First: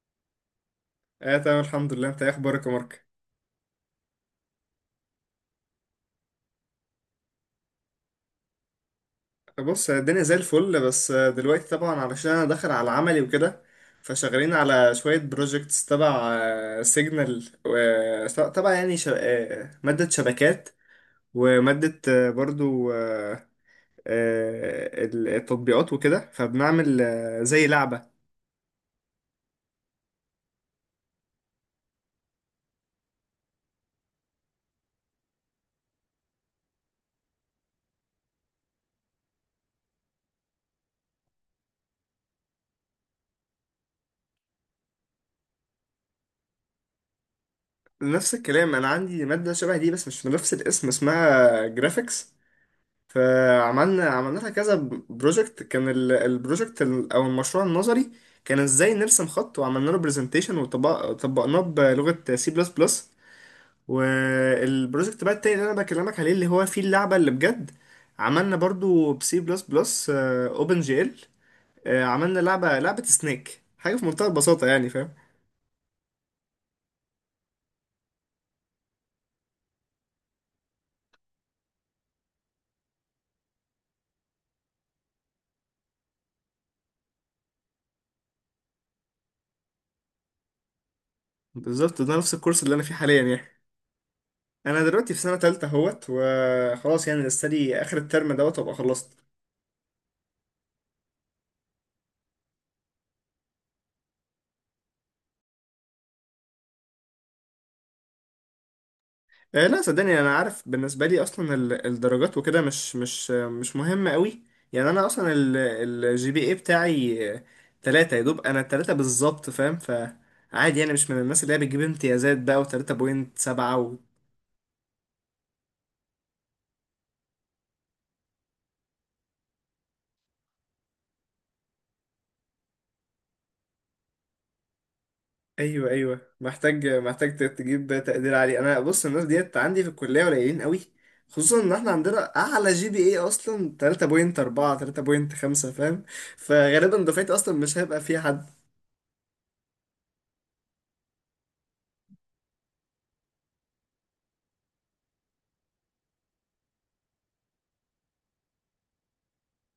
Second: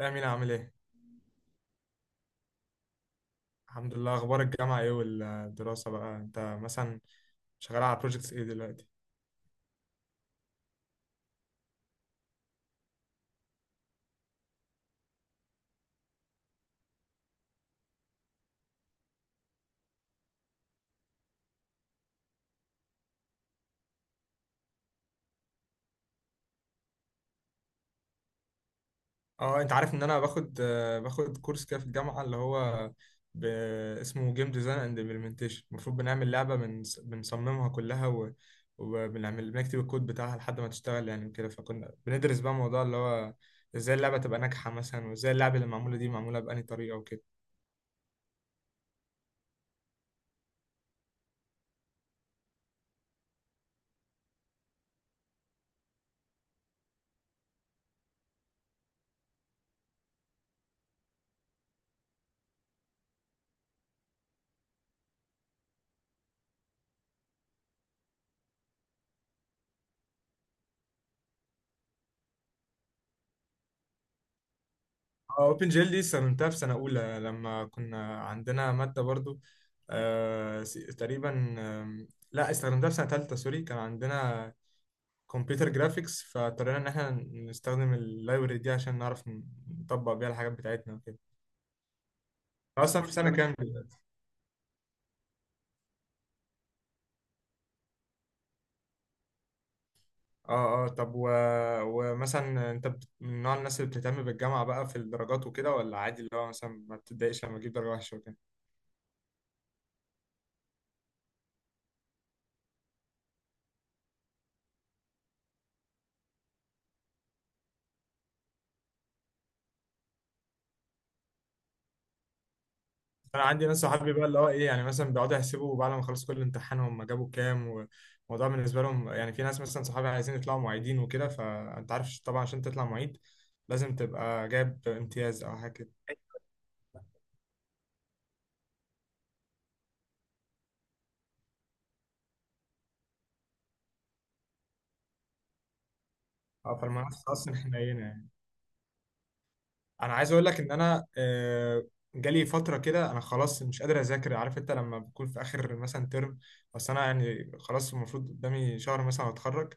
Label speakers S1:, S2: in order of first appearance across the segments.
S1: يا أمين عامل إيه؟
S2: اه تمام، الحمد لله. انت ايه اخبارك يا مارك؟
S1: الحمد لله، أخبار الجامعة إيه والدراسة بقى؟ أنت مثلا شغال على بروجيكتس إيه دلوقتي؟
S2: بص، الدنيا زي الفل، بس دلوقتي طبعا علشان انا داخل على عملي وكده، فشغالين على شوية بروجكتس تبع سيجنال، تبع يعني ش... آه، مادة شبكات، ومادة آه، برضو آه، آه، التطبيقات وكده، فبنعمل زي لعبة.
S1: أه أنت عارف إن أنا باخد باخد كورس كده في الجامعة اللي هو ب... اسمه جيم ديزاين أند إمبلمنتيشن. المفروض بنعمل لعبة بنصممها كلها وبنعمل، بنكتب الكود بتاعها لحد ما تشتغل يعني وكده. فكنا بندرس بقى موضوع اللي هو إزاي اللعبة تبقى ناجحة مثلا، وإزاي اللعبة اللي معمولة دي معمولة بأنهي طريقة وكده.
S2: نفس الكلام، انا عندي مادة شبه دي بس مش بنفس الاسم، اسمها جرافيكس. فعملنا كذا بروجكت. كان البروجكت او المشروع النظري كان ازاي نرسم خط، وعملنا له برزنتيشن وطبقناه بلغة سي بلس بلس. والبروجكت بقى التاني اللي انا بكلمك عليه اللي هو فيه اللعبة اللي بجد، عملنا برضو بسي بلس بلس اوبن جي ال. عملنا لعبة، لعبة سنيك، حاجة في منتهى البساطة يعني، فاهم؟
S1: اوبن جيل دي استخدمتها في سنة أولى لما كنا عندنا مادة برضو، تقريبا. لا، استخدمتها في سنة تالتة، سوري. كان عندنا كمبيوتر جرافيكس فاضطرينا إن احنا نستخدم اللايبرري دي عشان نعرف نطبق بيها الحاجات بتاعتنا وكده.
S2: بالظبط، ده نفس الكورس اللي
S1: أنت
S2: انا فيه
S1: أصلا في
S2: حاليا
S1: سنة كام
S2: يعني.
S1: دلوقتي؟
S2: انا دلوقتي في سنة تالتة اهوت وخلاص يعني، لسه لي اخر الترم دوت وابقى خلصت.
S1: اه اه، طب ومثلا أنت من نوع الناس اللي بتهتم بالجامعة بقى في الدرجات وكده، ولا عادي اللي هو مثلا ما بتتضايقش لما تجيب درجة وحشة وكده؟
S2: لا صدقني، انا عارف بالنسبه لي اصلا الدرجات وكده مش مهمه قوي. يعني انا اصلا الجي بي اي بتاعي ثلاثة يا دوب، انا ثلاثة بالظبط، فاهم؟ فعادي يعني، مش من الناس اللي هي بتجيب امتيازات بقى وثلاثة بوينت
S1: انا عندي ناس
S2: سبعة و...
S1: صحابي بقى اللي هو ايه، يعني مثلا بيقعدوا يحسبوا بعد ما خلصوا كل امتحان هم جابوا كام. والموضوع بالنسبه لهم يعني، في ناس مثلا صحابي عايزين يطلعوا معيدين وكده، فانت عارف طبعا عشان تطلع معيد لازم تبقى جايب امتياز او حاجه
S2: ايوه
S1: كده.
S2: ايوه، محتاج تجيب تقدير عالي. انا بص، الناس ديت عندي في الكليه قليلين قوي، خصوصا ان احنا عندنا اعلى جي بي اي اصلا 3.4 3.5، فاهم؟
S1: اه،
S2: فغالبا
S1: فالمنافسه
S2: دفعتي
S1: اصلا
S2: اصلا مش
S1: حنينه
S2: هيبقى فيها
S1: يعني.
S2: حد.
S1: انا عايز اقول لك ان انا جالي فتره كده انا خلاص مش قادر اذاكر، عارف انت لما بكون في اخر مثلا ترم، بس انا يعني خلاص المفروض قدامي شهر مثلا اتخرج.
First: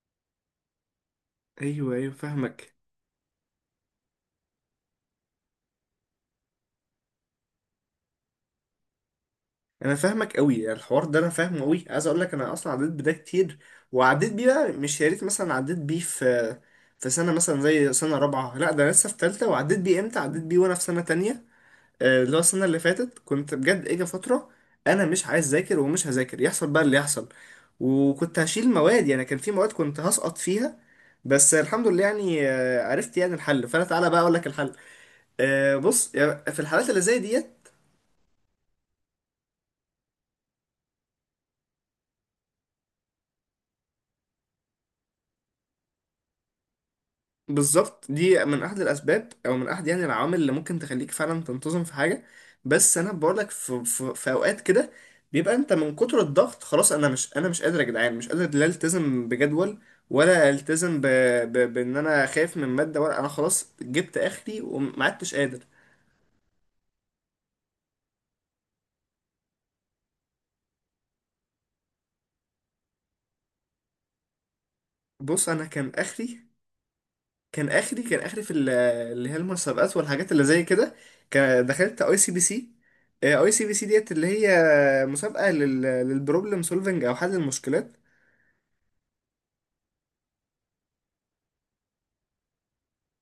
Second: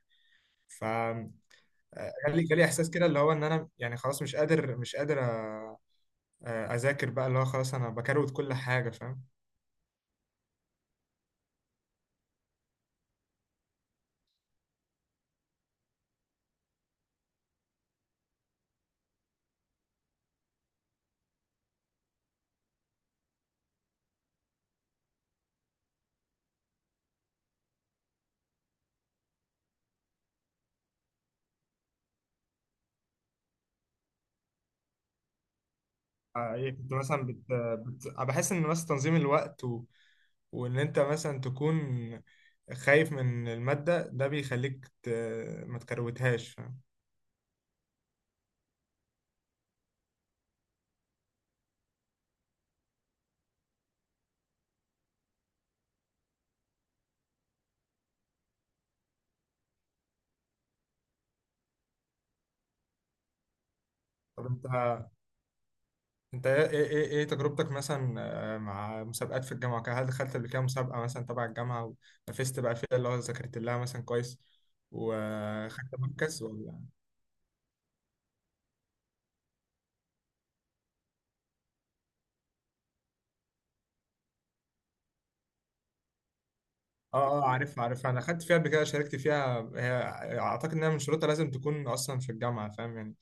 S1: ف آه،
S2: ايوه ايوه،
S1: جالي
S2: فاهمك.
S1: احساس كده اللي هو ان انا يعني خلاص مش قادر اذاكر بقى، اللي هو خلاص انا بكروت كل حاجه، فاهم.
S2: انا فاهمك قوي، يعني الحوار ده انا فاهمه قوي. عايز اقول لك انا اصلا عديت بده كتير، وعديت بيه بقى مش يا ريت مثلا عديت بيه في سنه مثلا زي سنه رابعه، لا ده أنا لسه في ثالثه، وعديت بيه امتى؟ عديت بيه وانا في سنه تانية. اللي هو السنه اللي فاتت كنت بجد اجى فتره انا مش عايز اذاكر ومش هذاكر، يحصل بقى اللي يحصل. وكنت هشيل مواد، يعني كان في مواد كنت هسقط فيها. بس الحمد لله يعني، عرفت يعني الحل. فانا تعالى بقى اقول لك الحل. بص يعني في
S1: ايه،
S2: الحالات
S1: كنت
S2: اللي زي
S1: مثلا
S2: ديت،
S1: بحس ان مثلا تنظيم الوقت وان انت مثلا تكون خايف من الماده ده بيخليك ما تكروتهاش، فاهم.
S2: بالظبط دي من احد الاسباب او من احد يعني العوامل اللي ممكن تخليك فعلا تنتظم في حاجه. بس انا بقول لك في اوقات كده بيبقى انت من كتر الضغط، خلاص انا مش، انا مش قادر يا جدعان، مش قادر لا التزم بجدول ولا التزم بان انا خايف من ماده، ولا انا خلاص جبت
S1: طب
S2: اخري
S1: انت
S2: وما عدتش قادر.
S1: انت ايه إيه إيه تجربتك مثلا مع مسابقات في الجامعه وكده؟ هل دخلت قبل كده مسابقه مثلا تبع الجامعه ونافست بقى فيها اللي هو ذاكرت لها مثلا كويس
S2: بص انا كان
S1: وخدت
S2: اخري
S1: مركز ولا؟
S2: كان اخري كان اخري في اللي هي المسابقات والحاجات اللي زي كده، كان دخلت اي سي بي سي. اي سي بي سي ديت اللي هي مسابقه للبروبلم سولفنج او حل
S1: اه اه، عارف
S2: المشكلات.
S1: عارف انا خدت فيها قبل كده، شاركت فيها هي. اعتقد انها من شروطها لازم تكون اصلا في الجامعه، فاهم يعني.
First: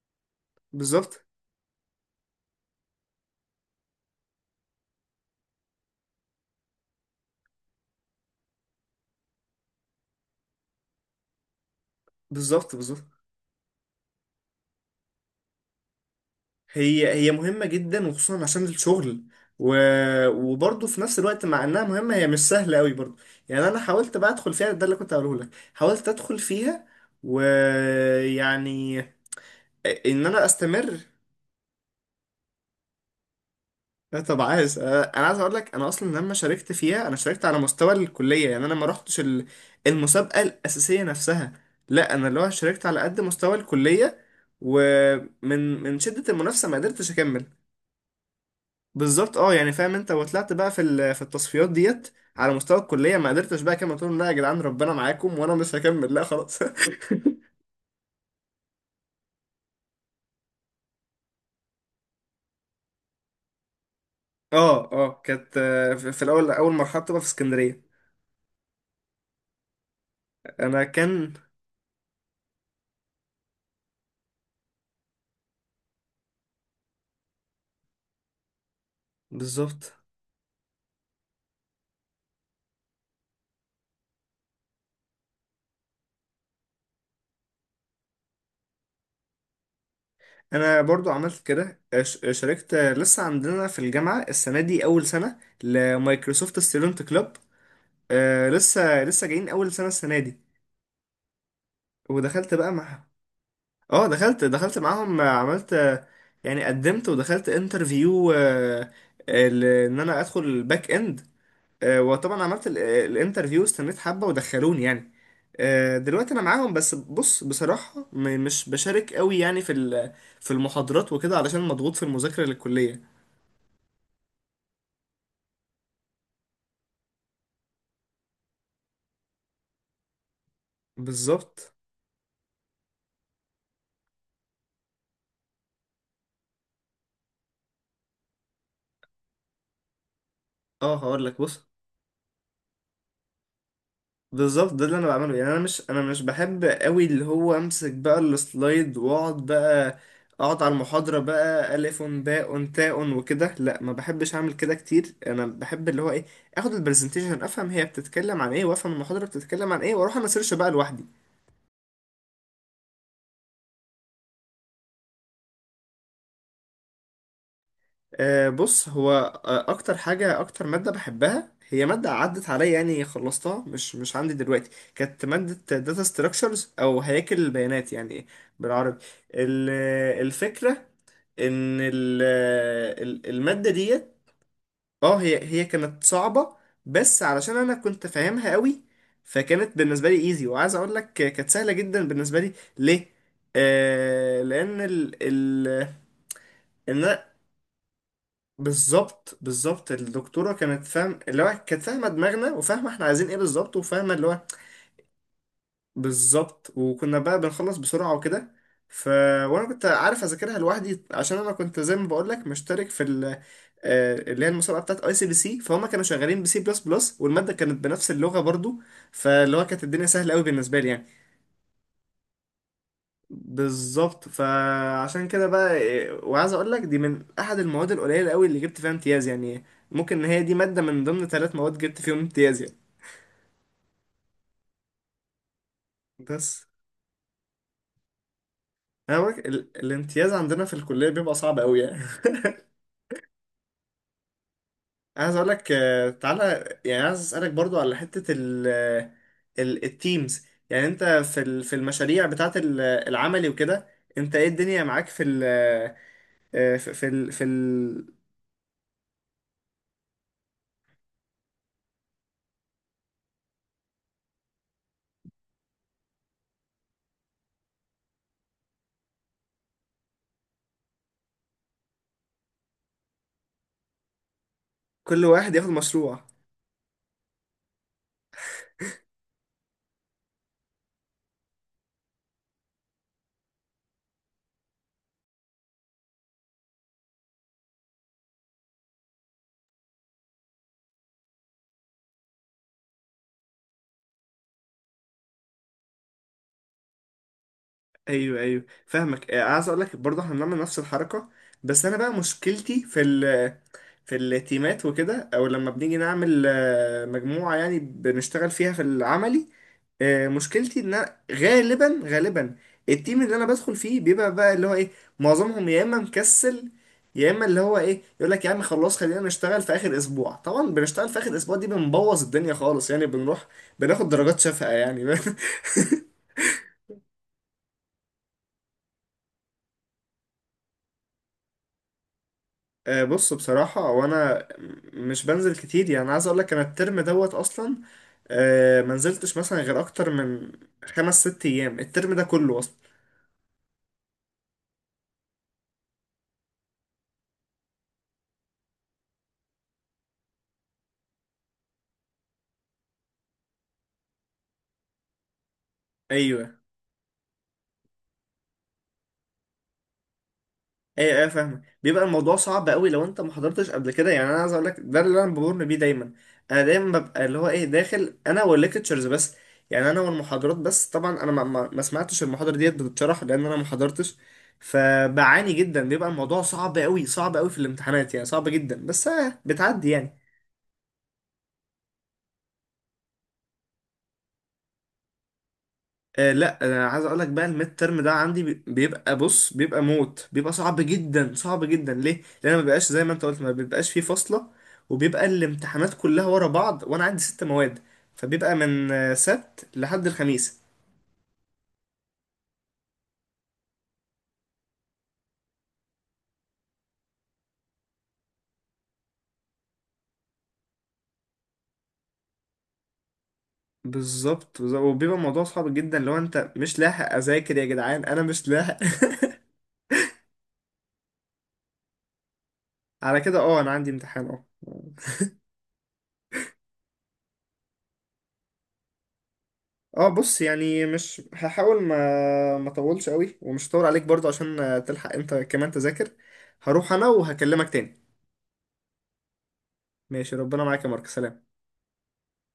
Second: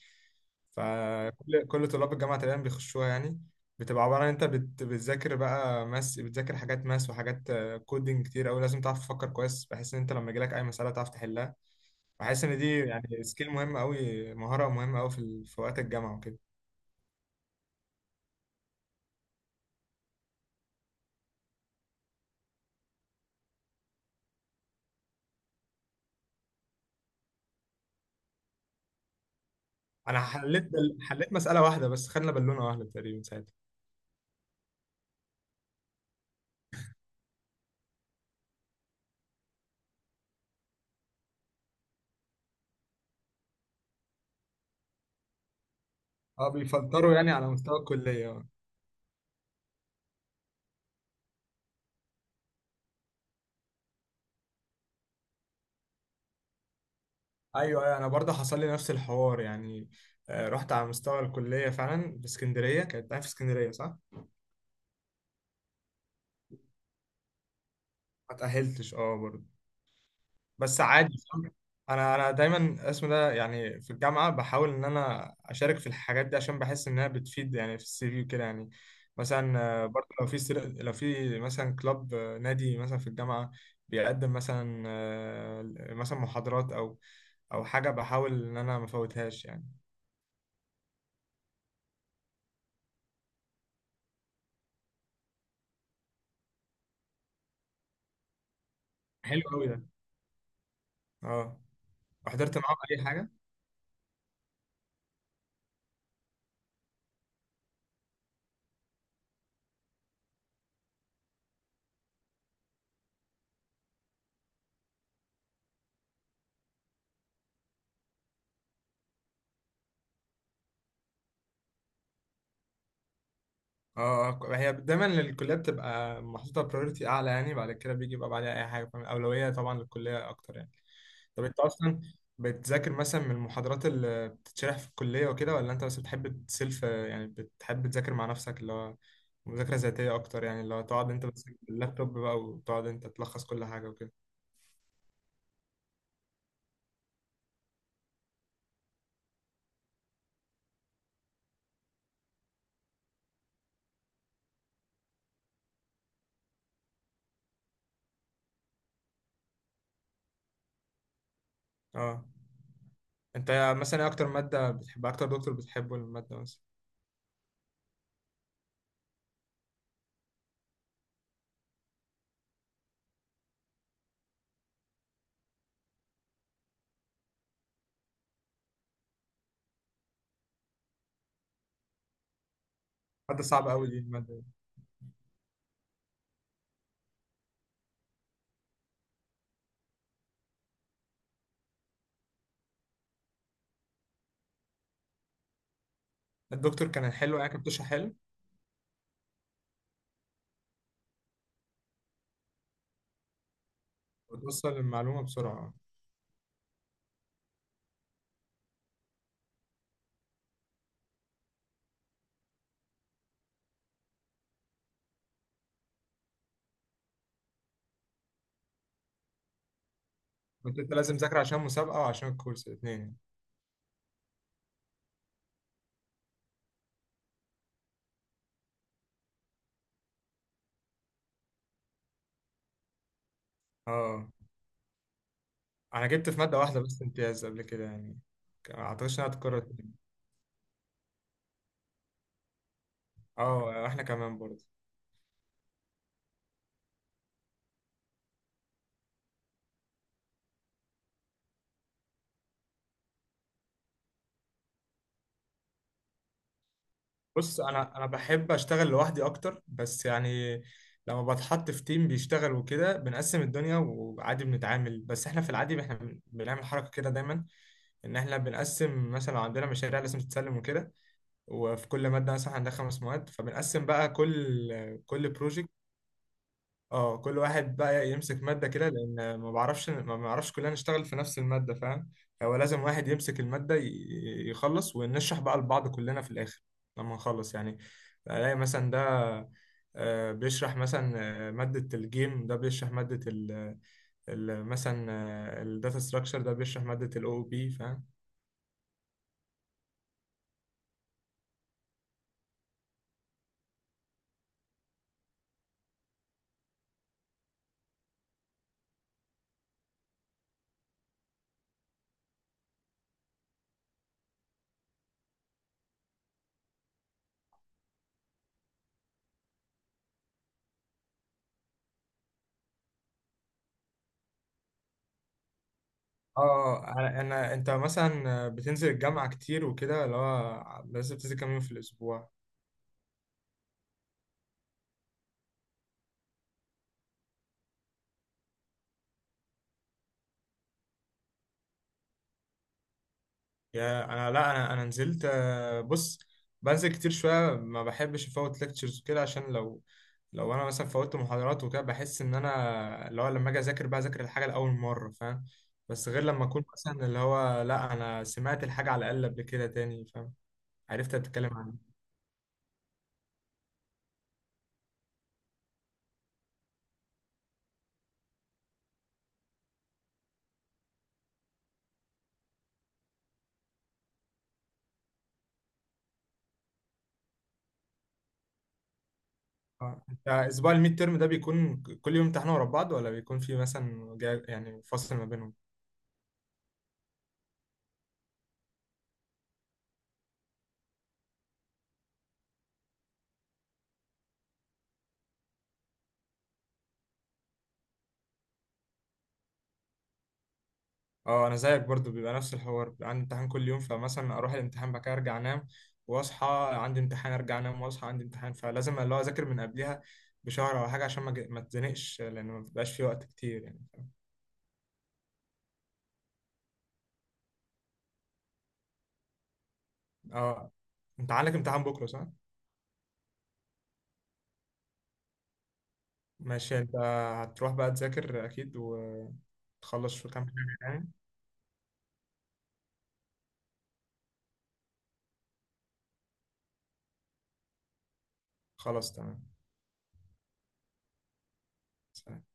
S2: بالظبط
S1: فكل طلاب الجامعه تقريبا بيخشوها يعني. بتبقى عباره عن انت بتذاكر بقى ماس، بتذاكر حاجات ماس وحاجات كودينج كتير قوي. لازم تعرف تفكر كويس بحيث ان انت لما يجيلك اي مساله تعرف تحلها. بحس ان
S2: بالظبط
S1: دي
S2: بالظبط،
S1: يعني سكيل مهمه قوي، مهاره مهمه قوي في في وقت الجامعه وكده.
S2: هي مهمه جدا، وخصوصا عشان الشغل. و... وبرضه في نفس الوقت مع انها مهمه هي مش سهله قوي برضه. يعني انا حاولت بقى ادخل فيها، ده اللي كنت هقوله لك، حاولت ادخل فيها ويعني
S1: انا
S2: ان انا استمر.
S1: حليت مساله واحده بس، خدنا بالونه واحده تقريبا ساعتها.
S2: لا طب عايز، انا عايز اقول لك، انا اصلا لما شاركت فيها انا شاركت على مستوى الكليه، يعني انا ما رحتش المسابقه الاساسيه نفسها، لا انا اللي هو شاركت على قد مستوى الكليه. ومن شده
S1: اه،
S2: المنافسه ما قدرتش
S1: بيفلتروا يعني
S2: اكمل.
S1: على مستوى الكليه.
S2: بالظبط، اه يعني فاهم انت، وطلعت بقى في في التصفيات ديت على مستوى الكليه، ما قدرتش بقى اكمل، قلت لهم لا يا جدعان ربنا معاكم وانا مش هكمل، لا خلاص.
S1: ايوه ايوه، انا برضه حصل لي نفس الحوار يعني. رحت على مستوى الكليه فعلا في اسكندريه، كانت أنا في اسكندريه، صح.
S2: اه اه، كانت في في الاول اول مرحله بتبقى في اسكندريه.
S1: ما تاهلتش، اه برضه، بس
S2: انا
S1: عادي،
S2: كان
S1: فاهم؟ انا دايما اسمه ده يعني في الجامعه بحاول ان انا اشارك في الحاجات دي، عشان بحس انها بتفيد يعني في السي في وكده يعني. مثلا
S2: بالظبط.
S1: برضه لو في لو في مثلا كلاب، نادي مثلا في الجامعه بيقدم مثلا مثلا محاضرات او او حاجه، بحاول ان انا ما افوتهاش يعني.
S2: انا برضو عملت كده، شاركت. لسه عندنا في الجامعه السنه دي اول سنه لمايكروسوفت ستودنت كلوب. آه لسه، لسه
S1: حلو
S2: جايين
S1: قوي
S2: اول
S1: ده.
S2: سنه السنه دي.
S1: اه،
S2: ودخلت
S1: وحضرت
S2: بقى
S1: معاهم
S2: مع،
S1: اي حاجه.
S2: اه دخلت، دخلت معاهم. عملت، يعني قدمت ودخلت انترفيو ان انا ادخل الباك اند. وطبعا عملت الانترفيو، استنيت حبه ودخلوني يعني. دلوقتي انا معاهم، بس بص بصراحه مش بشارك قوي يعني في في المحاضرات وكده، علشان مضغوط في المذاكره للكليه.
S1: اه، هي دايما للكليات بتبقى محطوطة برايورتي أعلى يعني، بعد كده بيجي يبقى بعدها أي حاجة، فاهم؟ أولوية طبعا للكلية أكتر يعني. طب أنت
S2: بالظبط.
S1: أصلا بتذاكر مثلا من المحاضرات اللي بتتشرح في الكلية وكده، ولا أنت بس بتحب تسلف؟ يعني بتحب تذاكر مع نفسك، اللي هو مذاكرة ذاتية أكتر يعني، اللي هو
S2: اه
S1: تقعد
S2: هقول
S1: أنت
S2: لك
S1: بس
S2: بص،
S1: باللابتوب بقى وتقعد أنت تلخص كل حاجة وكده.
S2: بالظبط ده اللي انا بعمله يعني. انا مش، انا مش بحب قوي اللي هو امسك بقى السلايد واقعد بقى اقعد على المحاضرة بقى الف باء تاء وكده، لا ما بحبش اعمل كده كتير. انا بحب اللي هو ايه، اخد البرزنتيشن افهم هي بتتكلم عن ايه، وافهم المحاضرة بتتكلم عن ايه، واروح انا سيرش بقى لوحدي.
S1: اه، أنت مثلا إيه أكتر مادة بتحبها، أكتر دكتور بتحبه، المادة مثلا؟
S2: بص هو، اكتر حاجه، اكتر ماده بحبها هي ماده عدت عليا يعني، خلصتها، مش مش عندي دلوقتي، كانت ماده داتا ستراكشرز او هياكل البيانات يعني بالعربي. الفكره ان
S1: مادة
S2: الماده
S1: صعبة أوي دي،
S2: ديت،
S1: المادة دي.
S2: اه هي كانت صعبه، بس علشان انا كنت فاهمها قوي فكانت بالنسبه لي ايزي. وعايز اقول لك كانت سهله جدا بالنسبه لي ليه؟ آه لان ال
S1: الدكتور
S2: ال
S1: كان حلو يعني، كان بتشرح حلو
S2: بالظبط، بالظبط الدكتوره كانت فاهم اللي هو، كانت فاهمه دماغنا وفاهمه احنا عايزين ايه بالظبط، وفاهمه اللي هو
S1: وتوصل المعلومة بسرعة.
S2: بالظبط. وكنا بقى بنخلص بسرعه وكده. ف، وانا كنت عارف اذاكرها لوحدي عشان انا كنت زي ما بقول لك مشترك في ال... آه، اللي هي المسابقه بتاعت اي سي بي سي، فهم كانوا شغالين بسي بلس بلس والماده كانت بنفس اللغه برضو، فاللي هو كانت الدنيا سهله قوي
S1: كنت
S2: بالنسبه لي
S1: انت
S2: يعني.
S1: لازم تذاكر عشان مسابقة وعشان الكورس، الاثنين يعني.
S2: بالظبط، فعشان كده بقى وعايز اقول لك دي من احد المواد القليله قوي اللي جبت فيها امتياز يعني. ممكن ان هي دي ماده من ضمن ثلاث مواد جبت فيهم امتياز يعني.
S1: اه انا جبت في مادة
S2: بس
S1: واحدة بس امتياز قبل كده يعني. ما
S2: انا
S1: اعتقدش انها
S2: بقولك
S1: هتتكرر تاني.
S2: الامتياز عندنا في الكليه بيبقى صعب قوي يعني.
S1: اه احنا كمان برضه.
S2: عايز اقول لك تعالى. يعني عايز اسالك برضو على حته التيمز. يعني انت في في المشاريع بتاعت العملي وكده، انت ايه الدنيا معاك في ال آه، في في ال في
S1: بص، انا
S2: ال
S1: بحب اشتغل لوحدي اكتر بس يعني. لما بتحط في تيم بيشتغل وكده بنقسم الدنيا وعادي بنتعامل، بس احنا في العادي احنا بنعمل حركة كده دايما، ان احنا بنقسم مثلا لو عندنا مشاريع لازم تتسلم وكده. وفي كل مادة مثلا عندها خمس مواد، فبنقسم بقى كل
S2: كل
S1: كل
S2: واحد ياخد
S1: بروجكت.
S2: مشروع؟
S1: اه، كل واحد بقى يمسك مادة كده، لأن ما بعرفش، ما بعرفش كلنا نشتغل في نفس المادة، فاهم. هو لازم واحد يمسك المادة يخلص ونشرح بقى لبعض كلنا في الآخر لما نخلص يعني. ألاقي مثلا ده بيشرح مثلا مادة الجيم، ده بيشرح مادة ال مثلا الداتا ستراكشر، ده بيشرح مادة ال او بي، فاهم.
S2: ايوه ايوه فاهمك. عايز اقول لك برضه احنا بنعمل نفس الحركه. بس انا بقى مشكلتي في في التيمات وكده، او لما بنيجي نعمل مجموعه يعني بنشتغل فيها في العملي. مشكلتي ان أنا غالبا التيم اللي انا بدخل فيه بيبقى بقى اللي هو ايه، معظمهم يا اما مكسل، يا اما اللي هو ايه يقول لك يا عم خلاص خلينا نشتغل في اخر اسبوع. طبعا بنشتغل في اخر اسبوع دي بنبوظ الدنيا خالص يعني، بنروح بناخد درجات شفقة يعني.
S1: اه، انا انت مثلا بتنزل الجامعة كتير وكده؟ اللي هو لازم تنزل كام يوم في الأسبوع؟
S2: بص بصراحة، وانا مش بنزل كتير يعني. عايز اقول لك انا الترم دوت اصلا، ما نزلتش مثلا غير اكتر من خمس ست ايام الترم ده كله اصلا.
S1: يا انا لا، انا نزلت، بص بنزل كتير شويه، ما بحبش افوت ليكتشرز وكده، عشان لو لو انا مثلا فوتت محاضرات وكده بحس ان انا اللي هو لما اجي اذاكر بقى اذاكر الحاجه لاول مره، فاهم. بس غير لما
S2: ايوه،
S1: اكون مثلا اللي هو لا انا سمعت الحاجه على الاقل قبل كده تاني، فاهم، عرفت
S2: ايه
S1: بتتكلم
S2: فاهمك.
S1: عنها.
S2: بيبقى الموضوع صعب قوي لو انت ما حضرتش قبل كده يعني. انا عايز اقول لك ده اللي انا بمر بيه دايما. انا دايما ببقى اللي هو ايه، داخل انا والليكتشرز بس، يعني انا والمحاضرات بس. طبعا انا ما سمعتش المحاضره ديت بتتشرح لان انا ما حضرتش، فبعاني جدا. بيبقى الموضوع صعب قوي، صعب قوي في الامتحانات يعني، صعب جدا، بس آه بتعدي يعني.
S1: انت اسبوع الميد تيرم ده بيكون كل يوم امتحان ورا بعض، ولا بيكون في مثلا يعني فصل ما بينهم؟
S2: آه لا انا عايز اقول لك بقى الميد ترم ده عندي بي- بيبقى بص، بيبقى موت، بيبقى صعب جدا صعب جدا. ليه؟ لان أنا ما بيبقاش زي ما انت قلت، ما بيبقاش فيه فاصله، وبيبقى الامتحانات كلها ورا بعض، وانا عندي ست مواد. فبيبقى من سبت لحد الخميس.
S1: اه انا زيك برضو، بيبقى نفس الحوار. بيبقى عندي امتحان كل يوم، فمثلا اروح الامتحان بعد كده ارجع انام واصحى عندي امتحان، ارجع انام واصحى عندي امتحان، فلازم اللي هو اذاكر من قبلها بشهر او حاجه، عشان ما اتزنقش، لان ما بيبقاش في وقت كتير يعني.
S2: بالظبط، بالظبط. وبيبقى الموضوع صعب جدا لو انت مش لاحق اذاكر. يا جدعان انا مش لاحق.
S1: اه. انت عندك امتحان بكره، صح؟
S2: على كده اه، انا عندي امتحان. اه
S1: ماشي، انت هتروح بقى تذاكر اكيد
S2: اه.
S1: وتخلص في
S2: بص
S1: كام حاجه
S2: يعني
S1: يعني.
S2: مش هحاول، ما ما اطولش قوي ومش هطول عليك برضه عشان تلحق انت كمان تذاكر. هروح انا وهكلمك تاني.
S1: خلاص، تمام.
S2: ماشي، ربنا معاك يا مارك، سلام.
S1: سلام.